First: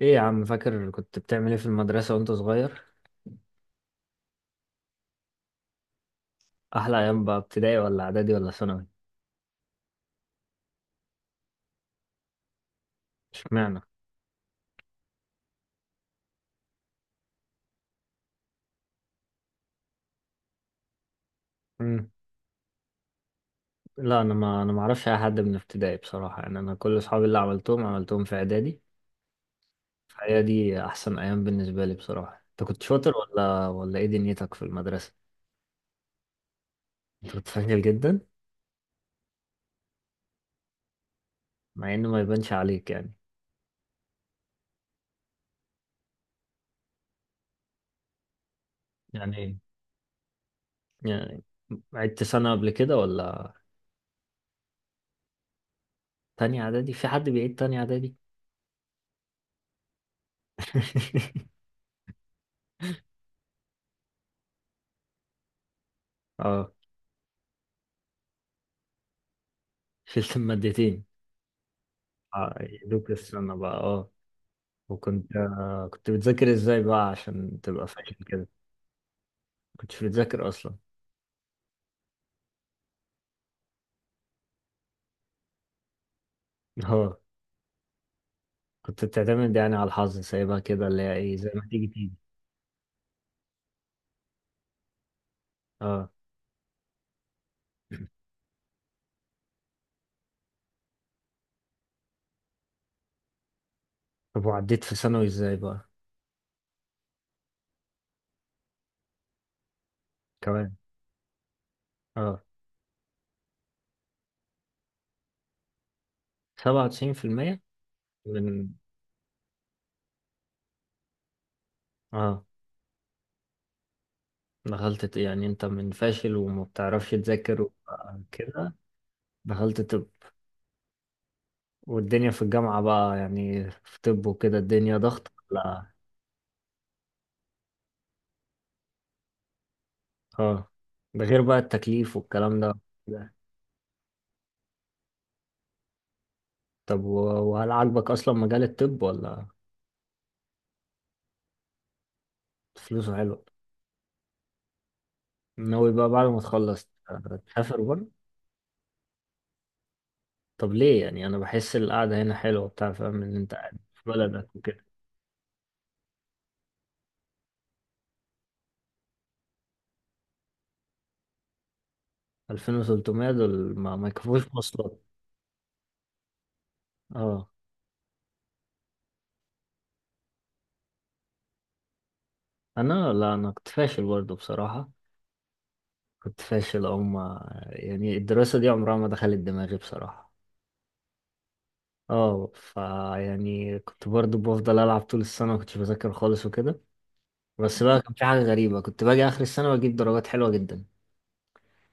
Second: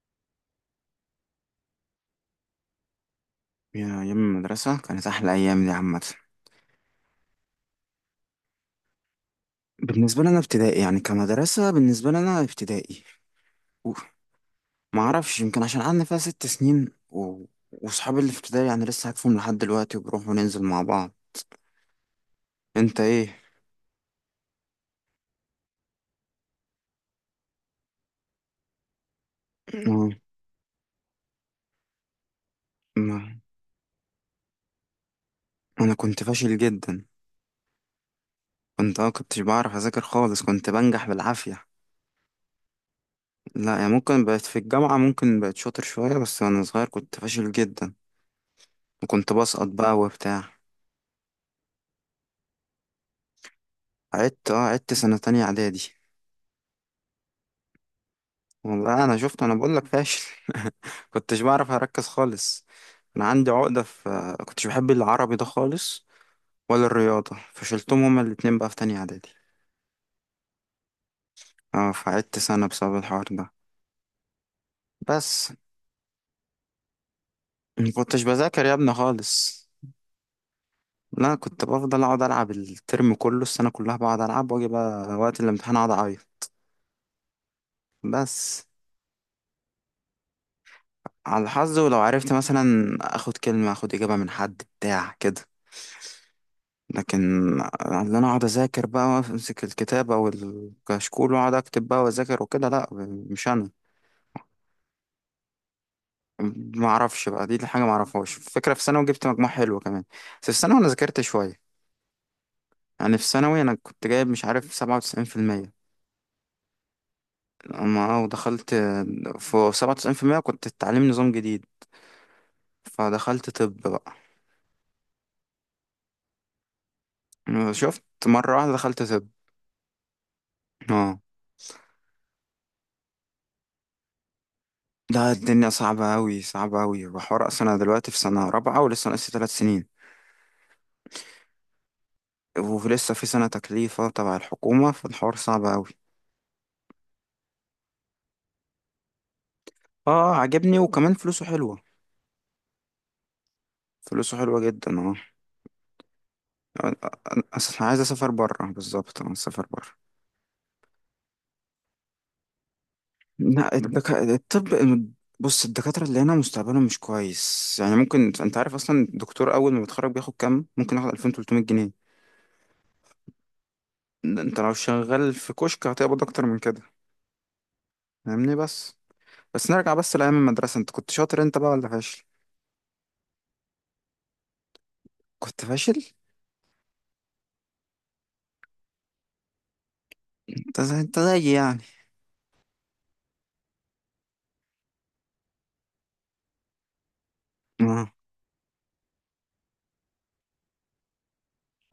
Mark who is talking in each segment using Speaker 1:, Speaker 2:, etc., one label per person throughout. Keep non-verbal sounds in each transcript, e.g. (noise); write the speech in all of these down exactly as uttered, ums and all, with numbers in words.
Speaker 1: ايه يا عم، فاكر كنت بتعمل ايه في المدرسة وانت صغير؟
Speaker 2: يا أيام المدرسة كانت أحلى أيام دي عامة.
Speaker 1: أحلى أيام بقى ابتدائي ولا إعدادي ولا ثانوي؟
Speaker 2: بالنسبة لنا ابتدائي يعني كمدرسة بالنسبة لنا ابتدائي.
Speaker 1: اشمعنى؟
Speaker 2: ما أعرفش يمكن عشان قعدنا فيها ست سنين و... وصحابي اللي في ابتدائي يعني لسه عارفهم لحد دلوقتي وبنروح وننزل مع بعض.
Speaker 1: مم.
Speaker 2: أنت إيه؟
Speaker 1: لا أنا ما أنا ما أعرفش أي حد من ابتدائي بصراحة، يعني أنا كل أصحابي اللي عملتهم عملتهم في إعدادي،
Speaker 2: (laughs) آه.
Speaker 1: فهي دي أحسن أيام بالنسبة لي بصراحة. أنت كنت شاطر
Speaker 2: ما...
Speaker 1: ولا ولا إيه دنيتك في المدرسة؟
Speaker 2: أنا كنت فاشل جدا.
Speaker 1: أنت كنت فاشل جدا؟
Speaker 2: كنت أه كنتش بعرف أذاكر خالص، كنت بنجح بالعافية.
Speaker 1: مع إنه ما يبانش عليك يعني.
Speaker 2: لا يعني ممكن بقت في الجامعة ممكن بقت شاطر شوية، بس وأنا صغير كنت فاشل جدا وكنت
Speaker 1: يعني ايه؟
Speaker 2: بسقط بقى وبتاع.
Speaker 1: يعني عدت سنة قبل كده ولا؟
Speaker 2: عدت أه عدت سنة تانية إعدادي.
Speaker 1: تانية إعدادي؟ في حد بيعيد تانية إعدادي؟
Speaker 2: والله انا شفت انا بقول لك فاشل. (laughs) كنتش
Speaker 1: (laughs)
Speaker 2: بعرف اركز خالص. انا عندي عقدة في كنتش بحب العربي ده خالص
Speaker 1: اه،
Speaker 2: ولا الرياضة، فشلتهم هما الاتنين بقى في تانية اعدادي.
Speaker 1: شلت المادتين.
Speaker 2: اه فقعدت
Speaker 1: اه،
Speaker 2: سنة بسبب
Speaker 1: يدوك
Speaker 2: الحوار ده.
Speaker 1: السنة بقى. اه، وكنت
Speaker 2: بس
Speaker 1: آه، كنت بتذاكر ازاي بقى عشان تبقى
Speaker 2: ما
Speaker 1: فاهم
Speaker 2: كنتش
Speaker 1: كده؟
Speaker 2: بذاكر يا ابني خالص.
Speaker 1: كنتش بتذاكر اصلا؟
Speaker 2: لا كنت بفضل اقعد العب الترم كله السنة كلها بقعد العب واجي بقى وقت الامتحان اقعد اعيط
Speaker 1: (laughs) اه،
Speaker 2: بس.
Speaker 1: كنت بتعتمد يعني على الحظ، سايبها كده اللي هي ايه،
Speaker 2: على
Speaker 1: زي ما
Speaker 2: الحظ
Speaker 1: تيجي
Speaker 2: ولو
Speaker 1: تيجي.
Speaker 2: عرفت مثلا اخد كلمة اخد اجابة من حد بتاع كده.
Speaker 1: اه.
Speaker 2: لكن اللي انا اقعد اذاكر بقى وامسك الكتاب او الكشكول واقعد اكتب بقى واذاكر وكده لا، مش انا.
Speaker 1: طب وعديت في ثانوي ازاي بقى؟
Speaker 2: ما اعرفش بقى دي حاجه ما اعرفهاش فكره، في ثانوي جبت مجموع حلو كمان. بس في
Speaker 1: كمان؟
Speaker 2: ثانوي انا ذاكرت شويه،
Speaker 1: اه،
Speaker 2: يعني في ثانوي انا كنت جايب مش عارف سبعة وتسعين في المية.
Speaker 1: سبعة وتسعين في المية.
Speaker 2: اما
Speaker 1: من.
Speaker 2: ودخلت في سبعة وتسعين في المية، كنت التعليم نظام جديد،
Speaker 1: اه
Speaker 2: فدخلت طب بقى.
Speaker 1: دخلت ت- يعني انت من فاشل وما بتعرفش تذاكر و-
Speaker 2: شفت
Speaker 1: آه،
Speaker 2: مره واحده
Speaker 1: كده؟
Speaker 2: دخلت طب.
Speaker 1: دخلت طب؟
Speaker 2: اه،
Speaker 1: والدنيا في الجامعة بقى يعني في طب وكده، الدنيا ضغط
Speaker 2: ده الدنيا
Speaker 1: لا؟
Speaker 2: صعبة أوي صعبة أوي وحوار، أصلا أنا دلوقتي في سنة رابعة ولسه ناقصي تلات سنين،
Speaker 1: اه. ده غير بقى التكليف والكلام ده.
Speaker 2: ولسه في سنة تكليفة تبع الحكومة فالحوار صعب أوي.
Speaker 1: طب و- وهل عاجبك اصلا مجال الطب ولا؟
Speaker 2: اه عجبني وكمان فلوسه حلوة،
Speaker 1: فلوسه حلوه؟
Speaker 2: فلوسه حلوة جدا اه.
Speaker 1: ناوي بقى بعد ما تخلص آه،
Speaker 2: أنا
Speaker 1: تسافر
Speaker 2: أصلا عايز
Speaker 1: بره؟
Speaker 2: أسافر برا، بالظبط أنا أسافر برا.
Speaker 1: طب ليه؟ يعني انا بحس القعده هنا حلوه بتاع، فاهم؟ ان انت
Speaker 2: لا
Speaker 1: قاعد في
Speaker 2: الدك...
Speaker 1: بلدك
Speaker 2: الطب.
Speaker 1: وكده.
Speaker 2: بص، الدكاترة اللي هنا مستقبلهم مش كويس، يعني ممكن أنت عارف أصلا الدكتور أول ما بيتخرج بياخد كام؟ ممكن ياخد ألفين وتلتمية جنيه.
Speaker 1: الفين وتلتمية جنيه؟ دول ما, ما
Speaker 2: ده
Speaker 1: يكفوش
Speaker 2: أنت لو
Speaker 1: مواصلات.
Speaker 2: شغال في كشك هتقبض أكتر من كده.
Speaker 1: اه.
Speaker 2: فاهمني. بس بس نرجع بس لأيام المدرسة، أنت كنت شاطر أنت بقى ولا فاشل؟
Speaker 1: انا لا، انا كنت فاشل برضه بصراحه.
Speaker 2: كنت فاشل؟
Speaker 1: كنت فاشل، او ما يعني الدراسه دي عمرها ما دخلت دماغي بصراحه.
Speaker 2: أنت زي أنت زيي يعني.
Speaker 1: اه، فيعني كنت برضه بفضل العب طول السنه، ما كنتش بذاكر خالص وكده. بس بقى
Speaker 2: آه.
Speaker 1: كان في حاجه غريبه، كنت باجي اخر السنه واجيب درجات حلوه جدا.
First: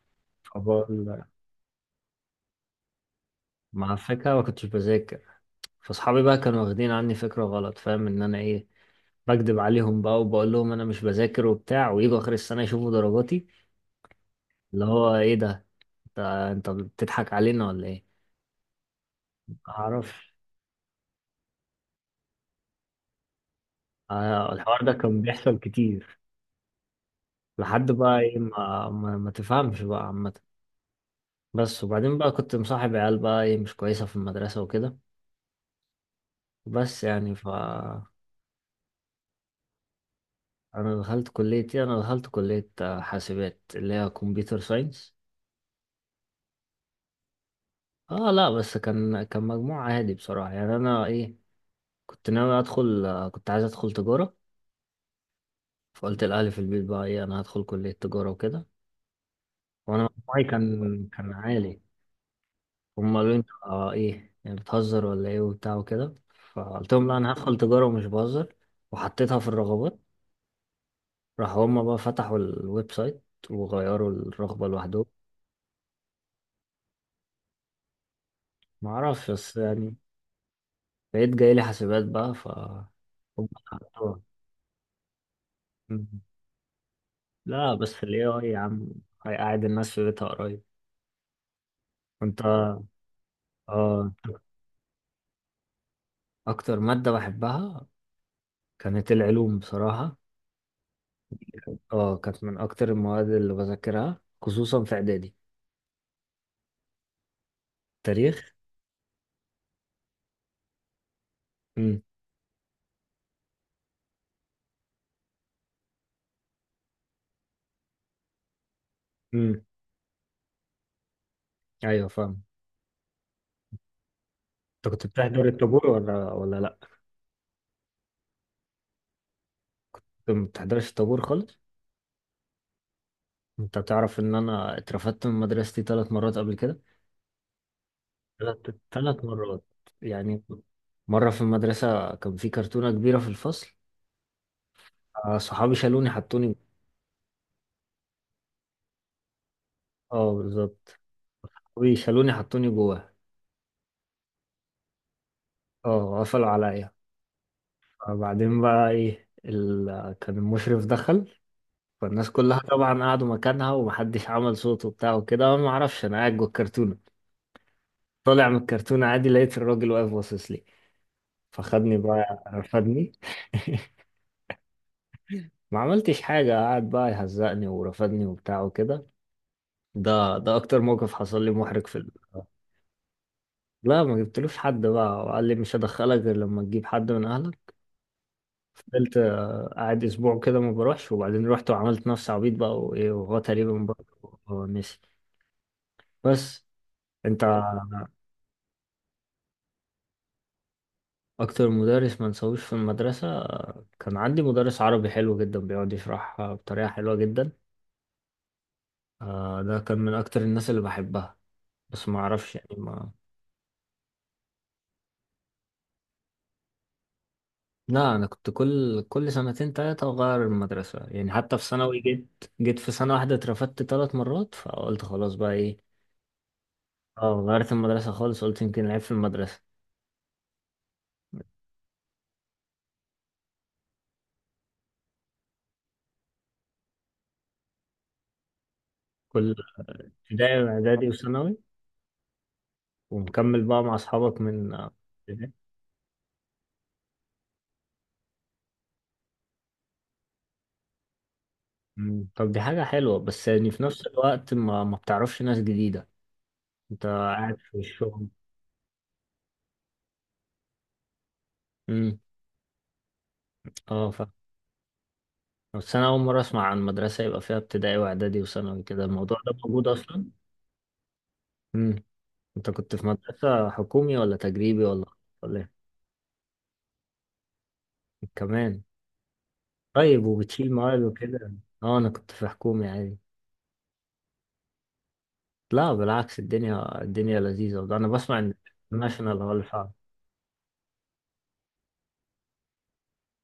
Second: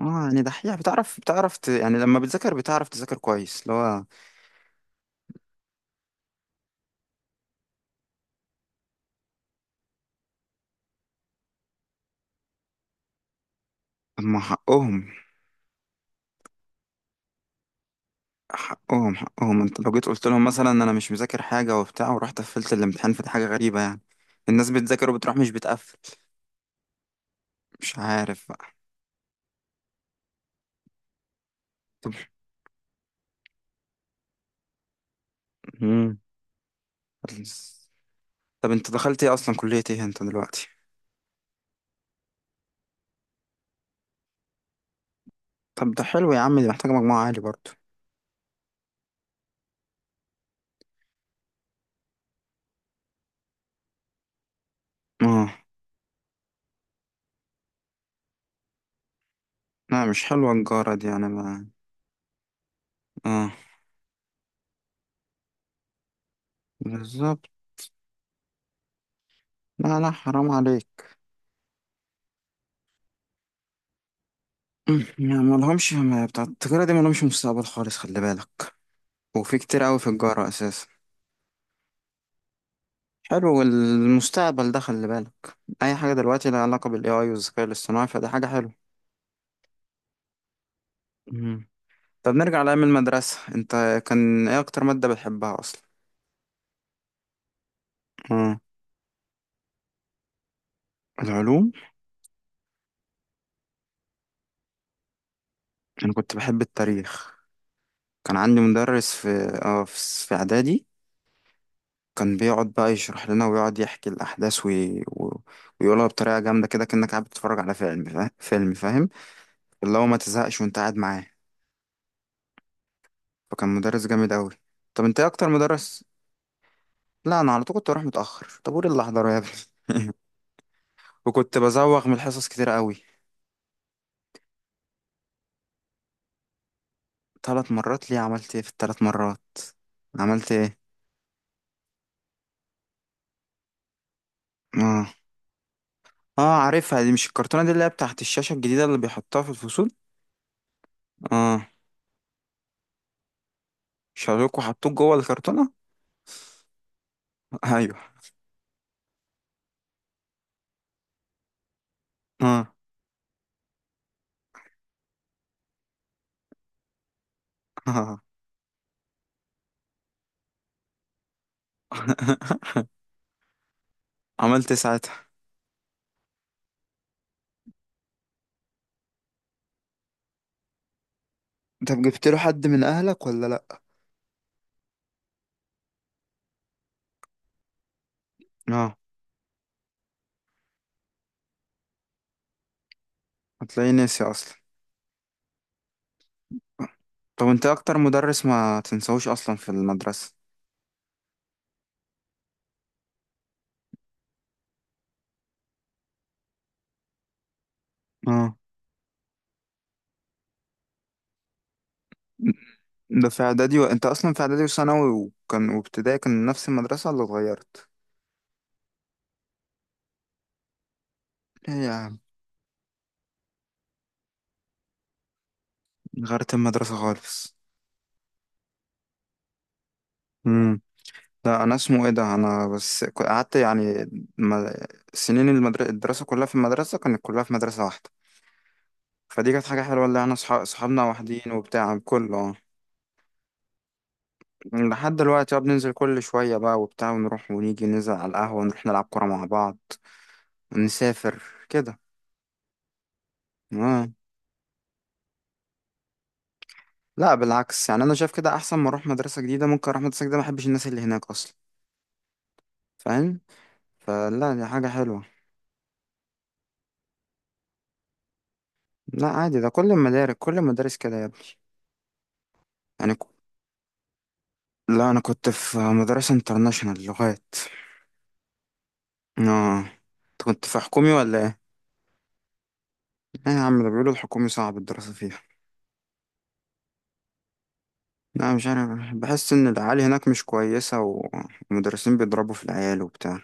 Speaker 2: اه يعني دحيح،
Speaker 1: بقول
Speaker 2: بتعرف
Speaker 1: لك،
Speaker 2: بتعرف ت... يعني لما بتذاكر بتعرف تذاكر كويس اللي
Speaker 1: مع
Speaker 2: هو.
Speaker 1: الفكرة ما كنتش بذاكر، فاصحابي بقى كانوا واخدين عني فكرة غلط، فاهم؟ ان انا ايه، بكدب عليهم بقى وبقول لهم انا مش بذاكر وبتاع، ويجوا اخر السنة يشوفوا درجاتي
Speaker 2: اما
Speaker 1: اللي
Speaker 2: حقهم،
Speaker 1: هو ايه ده، انت انت بتضحك علينا ولا ايه؟
Speaker 2: حقهم
Speaker 1: ما
Speaker 2: حقهم انت لو جيت قلت
Speaker 1: اعرفش.
Speaker 2: لهم مثلا انا مش مذاكر حاجة وبتاع ورحت قفلت الامتحان، فدي حاجة غريبة يعني.
Speaker 1: آه،
Speaker 2: الناس
Speaker 1: الحوار ده
Speaker 2: بتذاكر
Speaker 1: كان
Speaker 2: وبتروح مش
Speaker 1: بيحصل
Speaker 2: بتقفل.
Speaker 1: كتير. لحد
Speaker 2: مش
Speaker 1: بقى ايه،
Speaker 2: عارف بقى.
Speaker 1: ما ما, ما تفهمش بقى عامة. بس
Speaker 2: طب.
Speaker 1: وبعدين بقى كنت مصاحب عيال بقى ايه مش كويسة في المدرسة وكده.
Speaker 2: مم.
Speaker 1: بس يعني ف.
Speaker 2: طب انت دخلت ايه اصلا كلية ايه انت دلوقتي؟
Speaker 1: انا دخلت كلية ايه؟ انا دخلت كلية آه، حاسبات، اللي هي كمبيوتر ساينس.
Speaker 2: طب ده حلو يا عم، دي محتاجة مجموعة عالي برضه.
Speaker 1: اه، لا بس كان كان مجموع عادي بصراحة، يعني انا ايه، كنت ناوي ادخل آه، كنت عايز ادخل تجارة.
Speaker 2: اه
Speaker 1: فقلت لأهلي في البيت بقى ايه، انا هدخل كلية تجارة وكده،
Speaker 2: لا
Speaker 1: وانا
Speaker 2: مش
Speaker 1: مجموعي
Speaker 2: حلوة الجارة
Speaker 1: كان
Speaker 2: دي يعني
Speaker 1: كان
Speaker 2: ما.
Speaker 1: عالي. هم قالوا لي انت
Speaker 2: اه
Speaker 1: آه ايه، يعني بتهزر ولا ايه وبتاع وكده؟ فقلت لهم لا، انا
Speaker 2: بالظبط.
Speaker 1: هدخل تجارة ومش بهزر، وحطيتها في الرغبات.
Speaker 2: لا لا حرام عليك.
Speaker 1: راحوا هم بقى فتحوا الويب سايت وغيروا الرغبة لوحدهم.
Speaker 2: (clears throat) ما ما لهمش، ما بتاع التجارة دي ما لهمش مستقبل خالص خلي بالك.
Speaker 1: معرفش، بس
Speaker 2: وفي كتير
Speaker 1: يعني
Speaker 2: أوي في الجارة أساسا.
Speaker 1: بقيت جاي لي حاسبات بقى ف. هم
Speaker 2: حلو،
Speaker 1: حطوها.
Speaker 2: والمستقبل ده خلي بالك، أي حاجة دلوقتي لها علاقة بال ايه اي والذكاء
Speaker 1: لا بس
Speaker 2: الاصطناعي
Speaker 1: ال
Speaker 2: فده حاجة
Speaker 1: ايه آي يا عم
Speaker 2: حلوة.
Speaker 1: هيقعد الناس في بيتها قريب.
Speaker 2: مم. طب
Speaker 1: كنت.
Speaker 2: نرجع لأيام المدرسة، أنت
Speaker 1: اه،
Speaker 2: كان إيه أكتر مادة بتحبها أصلا؟
Speaker 1: اكتر مادة بحبها
Speaker 2: آه.
Speaker 1: كانت العلوم بصراحة.
Speaker 2: العلوم.
Speaker 1: اه، كانت من اكتر المواد اللي بذاكرها، خصوصا في اعدادي.
Speaker 2: أنا كنت بحب التاريخ، كان
Speaker 1: تاريخ.
Speaker 2: عندي مدرس في آه في في إعدادي.
Speaker 1: امم.
Speaker 2: كان بيقعد بقى يشرح لنا ويقعد يحكي الأحداث وي... و... ويقولها بطريقة جامدة كده، كأنك قاعد بتتفرج على فيلم فا... فيلم فاهم.
Speaker 1: امم.
Speaker 2: اللي هو ما تزهقش وأنت قاعد معاه،
Speaker 1: ايوه، فاهم.
Speaker 2: فكان مدرس جامد أوي.
Speaker 1: انت
Speaker 2: طب
Speaker 1: كنت
Speaker 2: أنت إيه
Speaker 1: بتحضر
Speaker 2: أكتر
Speaker 1: الطابور
Speaker 2: مدرس؟
Speaker 1: ولا ولا لا؟
Speaker 2: لا انا على طول كنت اروح متاخر، طابور اللي احضره يا ابني.
Speaker 1: انت
Speaker 2: (laughs)
Speaker 1: ما بتحضرش الطابور
Speaker 2: وكنت
Speaker 1: خالص؟
Speaker 2: بزوغ من الحصص كتير قوي.
Speaker 1: انت تعرف ان انا اترفدت من مدرستي ثلاث مرات قبل كده؟
Speaker 2: ثلاث مرات ليه؟ عملت
Speaker 1: ثلاث
Speaker 2: ايه في الثلاث
Speaker 1: ثلاث
Speaker 2: مرات؟
Speaker 1: مرات، يعني
Speaker 2: عملت ايه؟
Speaker 1: مرة في المدرسة كان في كرتونة كبيرة في الفصل.
Speaker 2: اه.
Speaker 1: آه، صحابي شالوني حطوني.
Speaker 2: اه عارفها دي، مش الكرتونه دي اللي هي بتاعت الشاشه الجديده اللي بيحطوها في الفصول؟
Speaker 1: اه بالظبط.
Speaker 2: اه.
Speaker 1: ويخلوني حطوني جواه.
Speaker 2: شالوك وحطوك جوه الكرتونه؟
Speaker 1: اه، قفلوا عليا.
Speaker 2: (laughs) ايوه.
Speaker 1: فبعدين بقى ايه ال... كان المشرف دخل، فالناس كلها
Speaker 2: اه.
Speaker 1: طبعا قعدوا مكانها ومحدش عمل صوت وبتاع وكده، انا ما اعرفش، انا قاعد جوه الكرتونه.
Speaker 2: اه.
Speaker 1: طالع من الكرتونه عادي، لقيت الراجل واقف باصص لي، فخدني بقى
Speaker 2: (laughs)
Speaker 1: رفدني. (laughs)
Speaker 2: عملت إيه ساعتها؟
Speaker 1: ما عملتش حاجه، قعد بقى يهزقني ورفدني وبتاع وكده. ده ده اكتر موقف حصل لي محرج في
Speaker 2: طب
Speaker 1: ال...
Speaker 2: جبت له حد من اهلك ولا لا؟
Speaker 1: لا، ما جبتلوش حد بقى، وقال لي مش هدخلك غير لما تجيب حد من اهلك.
Speaker 2: اه.
Speaker 1: فضلت آه، قاعد اسبوع كده ما بروحش، وبعدين رحت وعملت نفسي عبيط بقى وايه، وهو تقريبا
Speaker 2: هتلاقيه ناسي
Speaker 1: برضه
Speaker 2: اصلا.
Speaker 1: هو نسي. بس انت
Speaker 2: طب انت اكتر مدرس ما تنساهوش اصلا في المدرسه؟
Speaker 1: اكتر مدرس ما نسويش في المدرسة آه، كان عندي مدرس عربي حلو جدا، بيقعد يشرح آه، بطريقة حلوة جدا.
Speaker 2: اه.
Speaker 1: آه، ده كان من اكتر الناس اللي بحبها. بس ما اعرفش يعني ما.
Speaker 2: ده في اعدادي و... انت اصلا في اعدادي وثانوي، وكان وابتدائي كان نفس المدرسة ولا اتغيرت؟
Speaker 1: لا، انا كنت كل كل سنتين تلاتة اغير المدرسة، يعني حتى في
Speaker 2: ايه يا
Speaker 1: ثانوي
Speaker 2: عم،
Speaker 1: جيت جيت في سنة واحدة اترفدت ثلاث مرات، فقلت خلاص بقى ايه.
Speaker 2: غيرت المدرسة
Speaker 1: اه،
Speaker 2: خالص.
Speaker 1: غيرت المدرسة خالص، قلت يمكن العيب في المدرسة.
Speaker 2: امم. لا انا اسمه ايه ده، انا بس ك- قعدت يعني ما... سنين المدر... الدراسة كلها في المدرسة كانت كلها في مدرسة واحدة. فدي
Speaker 1: كل
Speaker 2: كانت حاجة حلوة، اللي احنا
Speaker 1: ابتدائي
Speaker 2: صحاب... صحابنا
Speaker 1: واعدادي
Speaker 2: واحدين
Speaker 1: وثانوي،
Speaker 2: وبتاع كله اه.
Speaker 1: ومكمل بقى مع اصحابك من آه،
Speaker 2: لحد
Speaker 1: ابتدائي.
Speaker 2: دلوقتي بقى بننزل كل شوية بقى وبتاع ونروح ونيجي ننزل على القهوة، نروح نلعب كورة مع بعض ونسافر كده.
Speaker 1: مم. طب دي حاجة حلوة، بس يعني في نفس
Speaker 2: اه
Speaker 1: الوقت ما, ما بتعرفش ناس جديدة. انت
Speaker 2: لا
Speaker 1: قاعد في
Speaker 2: بالعكس، يعني انا
Speaker 1: الشغل.
Speaker 2: شايف كده احسن، ما اروح مدرسه جديده ممكن اروح مدرسه جديده ما احبش الناس اللي هناك اصلا،
Speaker 1: امم.
Speaker 2: فاهم؟
Speaker 1: اه فاهم.
Speaker 2: فلا دي حاجه حلوه.
Speaker 1: بس انا اول مرة اسمع عن مدرسة يبقى فيها ابتدائي واعدادي وثانوي كده،
Speaker 2: لا
Speaker 1: الموضوع ده
Speaker 2: عادي، ده
Speaker 1: موجود
Speaker 2: كل
Speaker 1: اصلا؟
Speaker 2: المدارس كل المدارس كده يا ابني.
Speaker 1: امم. انت كنت في
Speaker 2: يعني ك-
Speaker 1: مدرسة حكومي ولا تجريبي ولا
Speaker 2: لا انا كنت
Speaker 1: ولا إيه؟
Speaker 2: في مدرسه انترناشونال لغات.
Speaker 1: كمان؟
Speaker 2: اه،
Speaker 1: طيب
Speaker 2: انت كنت
Speaker 1: وبتشيل
Speaker 2: في
Speaker 1: مواد
Speaker 2: حكومي ولا
Speaker 1: وكده؟
Speaker 2: ايه؟
Speaker 1: اه، انا كنت في حكومي عادي.
Speaker 2: ايه يا عم، ده بيقولوا الحكومي صعب الدراسه فيها.
Speaker 1: لا بالعكس، الدنيا الدنيا لذيذة، وده انا بسمع ان
Speaker 2: لا مش عارف،
Speaker 1: الناشونال هو
Speaker 2: بحس
Speaker 1: اللي
Speaker 2: ان
Speaker 1: فعلا.
Speaker 2: العيال هناك مش كويسه و- والمدرسين بيضربوا في العيال وبتاع.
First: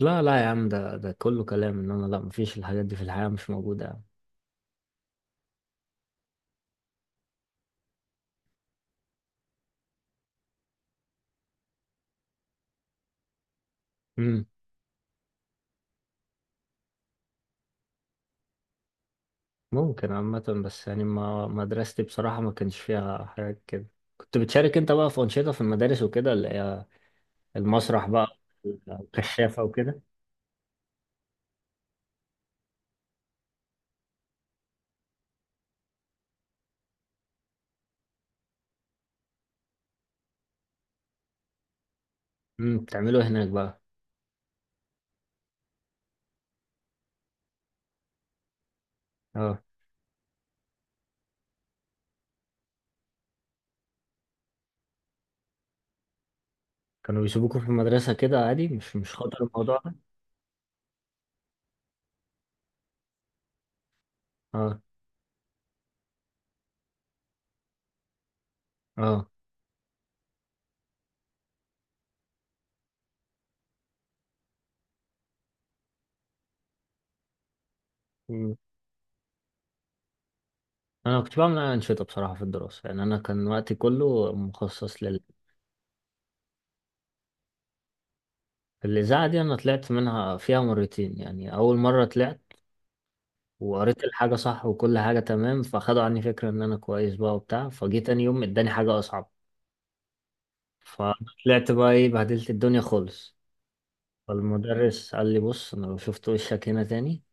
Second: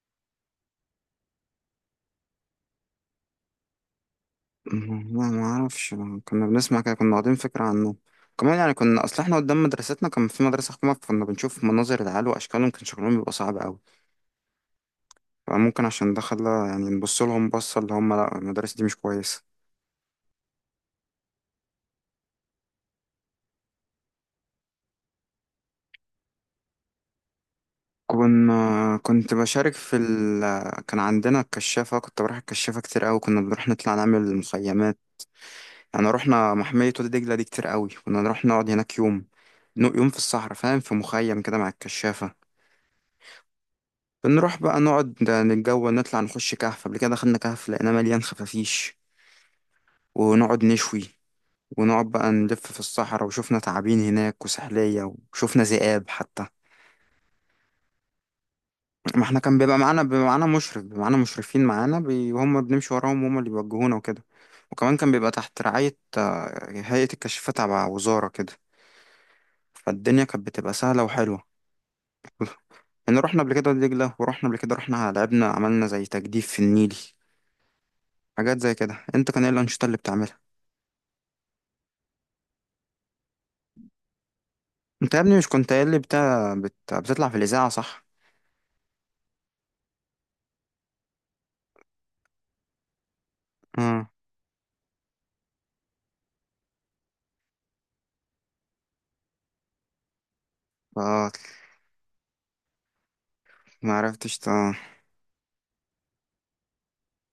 Speaker 1: لا لا يا عم، ده ده كله كلام، ان انا لا مفيش الحاجات دي في الحياة، مش موجودة يعني.
Speaker 2: مم، لا ما اعرفش، ما كنا بنسمع كده، كنا واخدين فكرة عنه. كمان يعني كنا، اصل احنا قدام مدرستنا كان في مدرسة حكومة، كنا بنشوف مناظر العيال واشكالهم كان شكلهم بيبقى صعب قوي.
Speaker 1: امم.
Speaker 2: فممكن عشان ده خلى يعني نبص لهم بصة اللي هم لا المدرسة دي مش كويسة.
Speaker 1: ممكن عامة، بس يعني ما مدرستي بصراحة ما كانش فيها حاجات كده. كنت بتشارك انت بقى في أنشطة في المدارس وكده اللي هي المسرح بقى،
Speaker 2: كنا كنت
Speaker 1: الكشافة
Speaker 2: بشارك في
Speaker 1: وكده؟
Speaker 2: ال... كان عندنا الكشافة، كنت بروح الكشافة كتير قوي، كنا بنروح نطلع نعمل مخيمات. يعني رحنا محمية وادي دجلة دي كتير قوي، كنا نروح نقعد هناك يوم، نو- يوم في الصحراء فاهم، في مخيم كده مع الكشافة.
Speaker 1: امم. بتعملوا إيه هناك بقى؟
Speaker 2: بنروح بقى نقعد نتجول، نطلع نخش كهف، قبل كده دخلنا كهف لقيناه مليان خفافيش
Speaker 1: اه.
Speaker 2: ونقعد نشوي، ونقعد بقى نلف في الصحراء وشوفنا تعابين هناك وسحلية وشوفنا ذئاب حتى.
Speaker 1: كانوا بيسيبوكم في المدرسة كده عادي، مش مش
Speaker 2: ما احنا
Speaker 1: خاطر
Speaker 2: كان بيبقى
Speaker 1: الموضوع ده؟
Speaker 2: معانا بيبقى معانا مشرف بيبقى معانا مشرفين معانا بي... وهم بنمشي وراهم وهم اللي بيوجهونا وكده.
Speaker 1: اه.
Speaker 2: وكمان كان بيبقى تحت رعاية آه، هيئة الكشافات تبع وزارة كده.
Speaker 1: اه.
Speaker 2: فالدنيا كانت بتبقى سهلة وحلوة. (laughs) يعني رحنا قبل كده دجلة، ورحنا قبل كده رحنا لعبنا عملنا زي تجديف في النيل،
Speaker 1: مم.
Speaker 2: حاجات زي كده. انت كان ايه الأنشطة اللي بتعملها؟
Speaker 1: انا كنت بعمل أنشطة بصراحة في الدراسة، يعني انا كان وقتي كله مخصص
Speaker 2: انت
Speaker 1: لل.
Speaker 2: يا ابني مش كنت قايل لي بتاع بت... بتطلع في الإذاعة صح؟
Speaker 1: الإذاعة دي أنا طلعت منها فيها مرتين، يعني أول مرة طلعت وقريت
Speaker 2: اه.
Speaker 1: الحاجة صح وكل حاجة تمام، فخدوا عني فكرة إن أنا كويس بقى وبتاع، فجيت تاني يوم إداني حاجة أصعب،
Speaker 2: اه.
Speaker 1: فطلعت بقى إيه بهدلت الدنيا خالص.
Speaker 2: ما عرفتش ت...
Speaker 1: فالمدرس قال لي بص، أنا لو شفت وشك هنا تاني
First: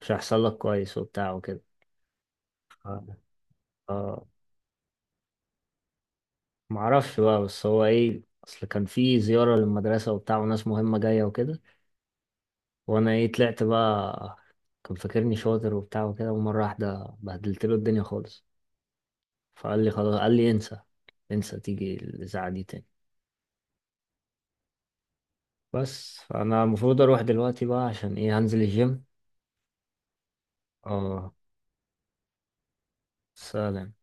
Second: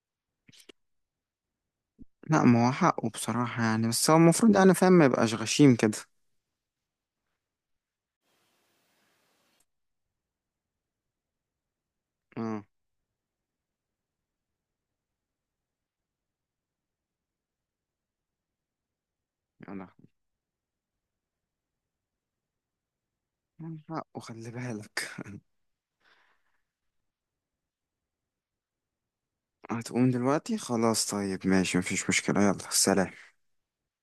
Speaker 1: مش هيحصل لك كويس وبتاع وكده.
Speaker 2: لا ما هو حقه
Speaker 1: ف-
Speaker 2: بصراحة يعني، بس هو
Speaker 1: ف-
Speaker 2: المفروض يعني فاهم ما يبقاش غشيم كده.
Speaker 1: معرفش بقى، بس هو إيه، أصل كان في زيارة للمدرسة وبتاع وناس مهمة جاية وكده،
Speaker 2: اه.
Speaker 1: وأنا إيه طلعت بقى كان فاكرني شاطر وبتاع وكده، ومرة واحدة بهدلت له الدنيا خالص، فقال
Speaker 2: يلا،
Speaker 1: لي خلاص، قال لي انسى انسى تيجي الإذاعة دي تاني.
Speaker 2: حقه خلي بالك.
Speaker 1: بس انا المفروض اروح دلوقتي بقى عشان ايه هنزل الجيم.
Speaker 2: هتقوم دلوقتي خلاص؟
Speaker 1: اه،
Speaker 2: طيب ماشي مفيش مشكلة يلا سلام.
Speaker 1: سلام.